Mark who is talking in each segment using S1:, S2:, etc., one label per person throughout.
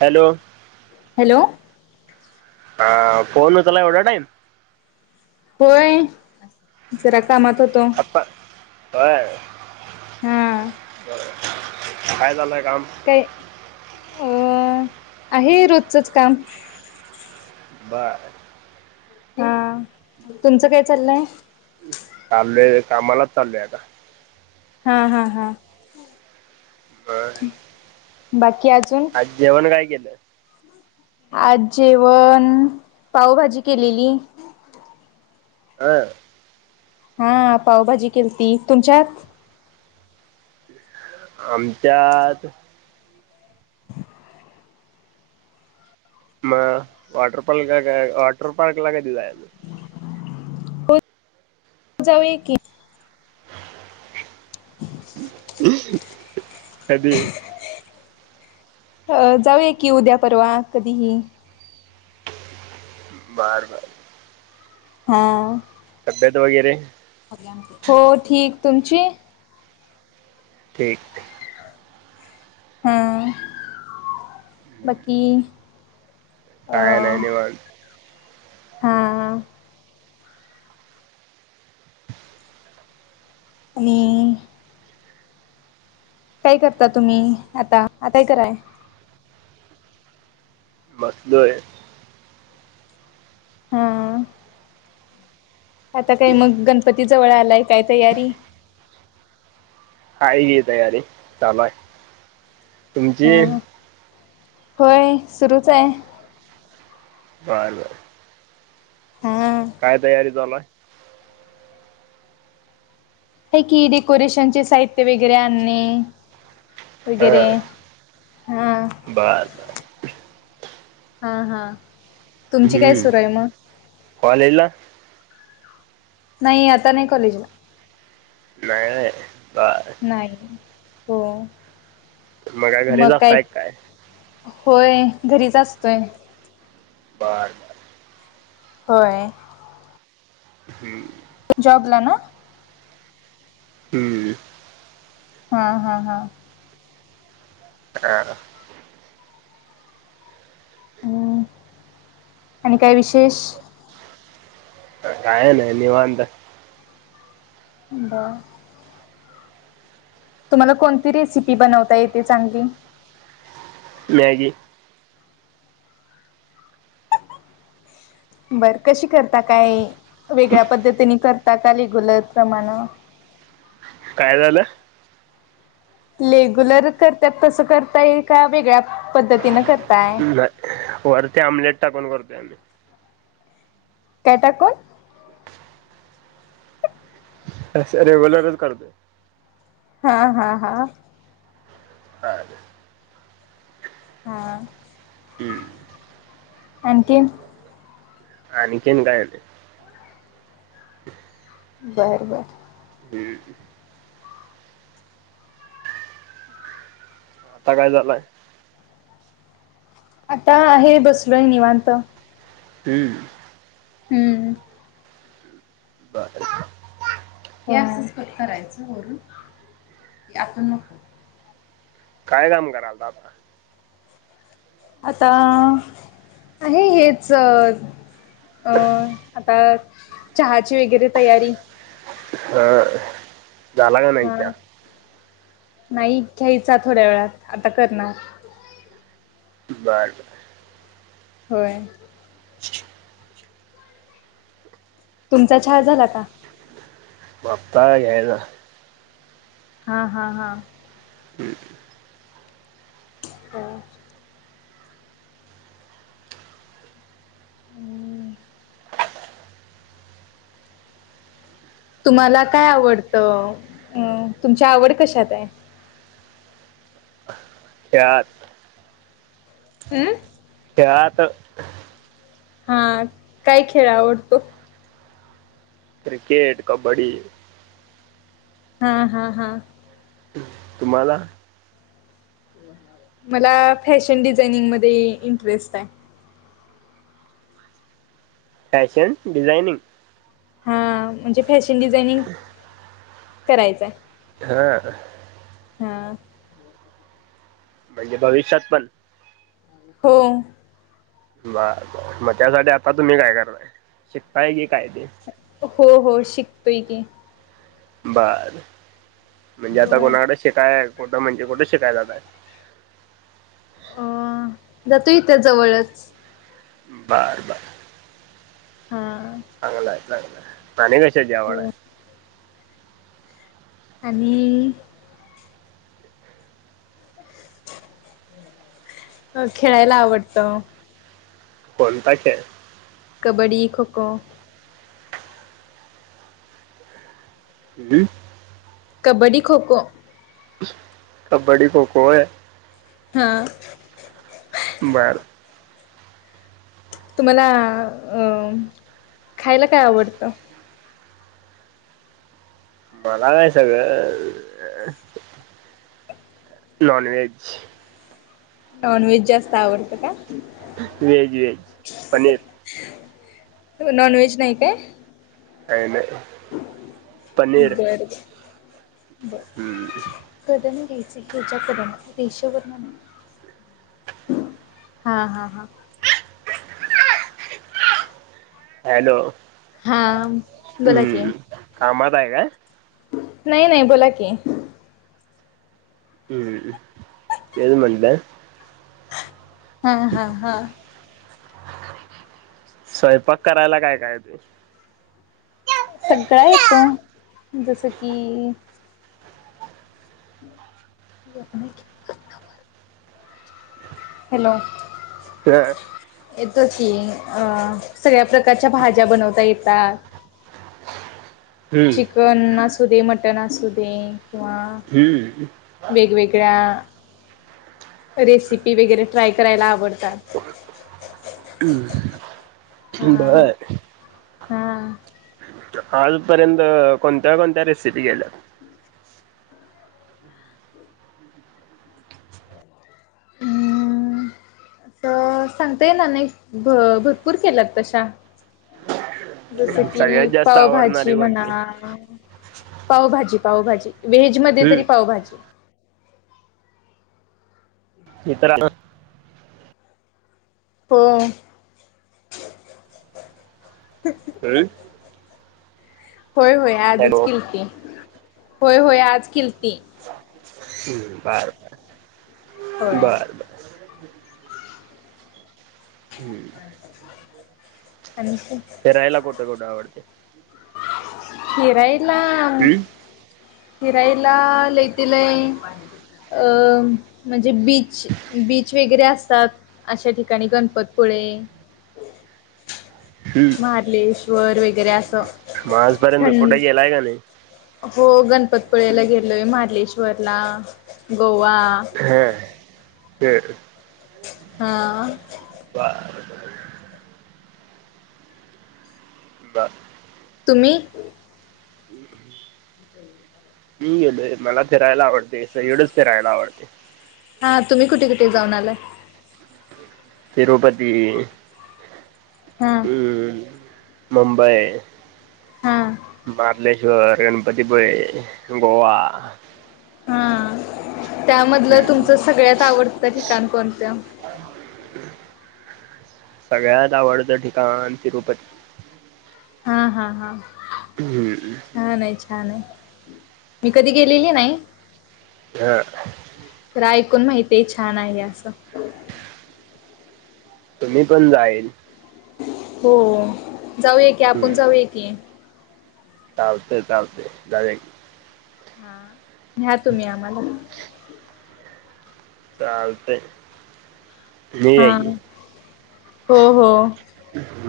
S1: Hello [inaudible]
S2: हॅ [unintelligible]
S1: ह phone होताला एवढा टाईम [inaudible]
S2: होय जरा कामात होतो
S1: हो
S2: हा
S1: [unintelligible] बर खय झालंय जाम
S2: काय
S1: [unintelligible]
S2: अ आहे रोजचच काम.
S1: बार.
S2: हा तुमचं काय चाललंय
S1: चाललेय कामालाच चाललंय आता
S2: हा हा हा
S1: बर
S2: थ बाच
S1: आज जेवण काय केलं
S2: आज जेवण पावभाजी केलेली
S1: हा
S2: हा पावभाजी केली ती तुमच्यात
S1: आमच्यात मग वॉटर पार्क वॉटर पार्क ला कधी जायच
S2: हो जाऊ की
S1: म् हदी
S2: अ जाऊया की उद्या परवा कधीही
S1: बर बर
S2: हा
S1: अब्येत वगैरे
S2: हो ठीक तुमची
S1: िक
S2: हां बाकी अ
S1: काय नाही नाही वान
S2: हा आणि काय करता तुम्ही आता आताय कराय
S1: मसलं
S2: हा आता काय मग गणपती जवळ आलाय काय तयारी
S1: का घी तयारी चालूय तुमची
S2: हा होय सुरूच आहे
S1: बर
S2: हा
S1: काय तयारी झालाय
S2: हे कि डेकोरेशन चे साहित्य वगैरे आणणे.
S1: आहे हा
S2: वगैरे हा
S1: बर बर
S2: हा हा तुमची काय
S1: हम्म
S2: सुरु आहे मग?
S1: कॉलेजला
S2: नाही आता नाही कॉलेजला.
S1: नाय नाय.
S2: नाही. हो
S1: मग काय घरीच असताय काय?
S2: होय घरीच असतोय.
S1: बर बरं.
S2: होय.
S1: हम्म
S2: जॉबला ना?
S1: हम्म.
S2: हा हा हां.
S1: हां हां
S2: हम् आणि काय विशेष.
S1: काय नाही निवांत.
S2: बरं तुम्हाला कोणती रेसिपी बनवता येते चांगली.
S1: मॅगी.
S2: बर कशी करता काय वेगळ्या पद्धतीने करता का रेग्युलर प्रमाण?
S1: काय झालं.
S2: लेग्युलर करतात तसं करता येईल का वेगळ्या पद्धतीन करताय?
S1: नाही वरती आमलेट टाकून करतोय आम्ही.
S2: काय टाकून?
S1: अस रेगुलरच करतो.
S2: हा हा हां.
S1: [unintelligible]
S2: हा.
S1: हम्म.
S2: आणखीन.
S1: आणखीन काय नाही.
S2: बरं बरं.
S1: हम्म. आता काय झालाय?
S2: आता आहे बसलोय निवांत.
S1: हम्म.
S2: हम्म.
S1: बरं
S2: हे असच कट करायचं वरून हे आपण नको
S1: काय काम करालता आता.
S2: आता आहे हेच अ अ आता चहाची वगैरे तयारी.
S1: हां. झाला का नाही
S2: हा
S1: चहा.
S2: नाही घ्यायचा थोड्या वेळात आता करणार.
S1: बर.
S2: होय.
S1: [unintelligible]
S2: तुमचा चहा झाला का?
S1: [unintelligible]
S2: हा हा हा.
S1: हम्म.
S2: ह. आणि तुम्हाला काय आवडतं? अ ऊ तुमची आवड कशात आहे?
S1: त्यात.
S2: हम्म.
S1: त्यात
S2: हा काय खेळ आवडतो?
S1: क्रिकेट, कबड्डी.
S2: हा हा हा.
S1: तुम्हाला?
S2: मला फॅशन डिझाइनिंग मध्ये इंटरेस्ट आहे.
S1: Fashion designing?
S2: हा म्हणजे फॅशन डिझाइनिंग करायचंय.
S1: हा.
S2: हां.
S1: म्हणजे भविष्यात पण?
S2: हो.
S1: ब ब मग त्यासाठी आता तुम्ही काय करताय? शिकताय की काय ते
S2: हो हो शिक तिके.
S1: बर. म्हणजे आता
S2: होय
S1: कोणाकड शिकाय कुठं म्हणजे कुठे शिकायला जाताय?
S2: अ जातो इ त्या जवळच
S1: बर बर.
S2: हा
S1: नाही नाही. आणि कशाची आवड आहे?
S2: हो आणि? अ खेळायला आवडतं
S1: कोणता खेळ?
S2: कबड्डी, खो खो.
S1: हम्म.
S2: कबड्डी, खो खो.
S1: कबड्डी, खो खो होय.
S2: हा.
S1: बर.
S2: तुम्हाला अ खायला काय आवडतं?
S1: मला काय सगळ नॉन व्हेज
S2: नॉनव्हेज जास्त आवडतं का
S1: veg veg paneer
S2: non veg नाही काय
S1: अले
S2: बर
S1: हं.
S2: घदन घ च्याक रेषेवरन नाही हा हा ह
S1: हॅलो
S2: हा बोला की
S1: हं. [unintelligible]
S2: नाही नाही बोला कि
S1: हम्म तेच म्हणलं
S2: हा हा हा.
S1: स्वयपाक करायलाका काय तू?
S2: सगळा येतो, जसं की [unintelligible] हॅलो
S1: [unintelligible]
S2: येतो की, अ सगळ्या प्रकारच्या भाज्या बनवता येत तात.
S1: हम्म
S2: चिकन असू कधी मटण असू दे किंवा
S1: हम्म
S2: वेगवेगळ्या रेसिपी वगैरे ट्राय करायला आवडतात.
S1: ह बर.
S2: हा.
S1: आजपर्यंत कोणत्या कोणत्या रेसिपी केल्या?
S2: [unintelligible] हूं, अस सांगता येणार नाही, भ भरपूर केल्यात तशा. जस
S1: सगळ्यात
S2: की
S1: जास्त
S2: पावभाजी
S1: आवडणारी
S2: म्हणा,
S1: कोणती
S2: पावभाजी-पावभाजी. व्हेज मध्ये
S1: हम्म
S2: तरी पावभाजी.
S1: इतरांना
S2: हो.
S1: [unintelligible]
S2: होय होय, आजच
S1: हॅलो
S2: किलती. होय होय आज कि ते
S1: हम्म, बर बर.
S2: होय.
S1: बरं बरं. हं
S2: आणखी
S1: फिरायला कुठं कुठं आवडतं. [inaudible]
S2: फिरायला फिरायला लय तं लय अं म्हणजे बीच बीच वगैरे असतात, अशा ठिकाणी गणपतपुळे
S1: हम्म
S2: मारलेश्वर वगैरे असं
S1: मग आजपर्यंत
S2: हम्म,
S1: कुठे गेलाय का नाही
S2: हो गणपतीपुळ्याला गेलोय मारलेश्वर ला ग वा
S1: हं
S2: हा
S1: वा बर
S2: तुम्ही
S1: मी गेलोय मला फिरायला आवडतय, सगळीकडंच फिरायला आवडतय.
S2: हा तुम्ही कुठे कुठे जाऊन आलाय.
S1: तिरूपती
S2: हा
S1: हम्म मुंबई
S2: हां
S1: मारलेश्वर, गणपतीपुळे, गोवा
S2: हा त्यामधलं
S1: हम्म.
S2: तुमचं सगळ्यात आवडतं ठिकाण कोणतं?
S1: सगळ्यात आवडतं ठिकाण तिरुपती.
S2: हा हा हा
S1: हम्म.
S2: छान आहेच छान आहे मी कधी गेलेली नाही.
S1: हा
S2: तर ऐकून माहिती छान आहे असं
S1: तुम्ही पण जाईल.
S2: हो जाऊया की, आपण जाऊया की
S1: चालतय चालतय जाऊया की
S2: हं घ्या तुम्ही आम्हाला
S1: चालतंय. निऊया
S2: हा
S1: की.
S2: हो हो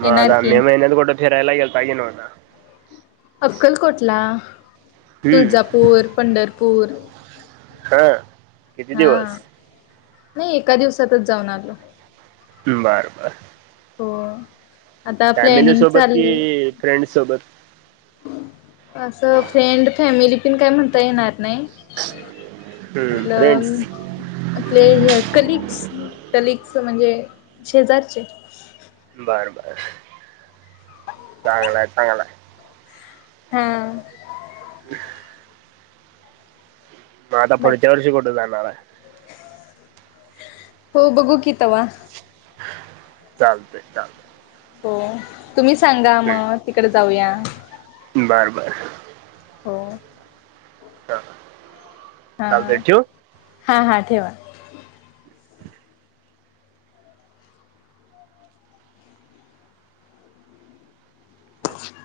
S1: म
S2: येणार
S1: आता
S2: की
S1: मे महिन्यात कुठं फिरायला गेलता की नव्हता?
S2: अक्कलकोटला.
S1: हम्म.
S2: तुळजापूर, पंढर पूर.
S1: हां. किती दिवस.
S2: नाही एका दिवसातच जाऊन आलो.
S1: बरं. बरं.
S2: हो. आता
S1: फॅमिली
S2: प्लॅनिंग
S1: सोबत
S2: चालली
S1: कि. फ्रेंड्स सोबत.
S2: असं फ्रेंड फॅमिली पिण काय म्हणता येणार नाही
S1: हम्म. फ्रेंड्स
S2: आपलं आपले कलीगस. कलिकस म्हणजे? शेजारचे.
S1: बरं-बरं चांगलाय हाय. चांगला आहे.
S2: हा.
S1: ह [unintelligible] म आता
S2: बाय
S1: पुढच्या वर्षी कुठं जाणार आहे.
S2: हो बघू की तवा.
S1: चालतंय चालतंय.
S2: हो. तुम्ही सांगा मग तिकडे जाऊया?
S1: हम्म. बरं बरं
S2: हो.
S1: हा. चालतंय ठेवू.
S2: हा-हा ठेवा. ह [unintelligible]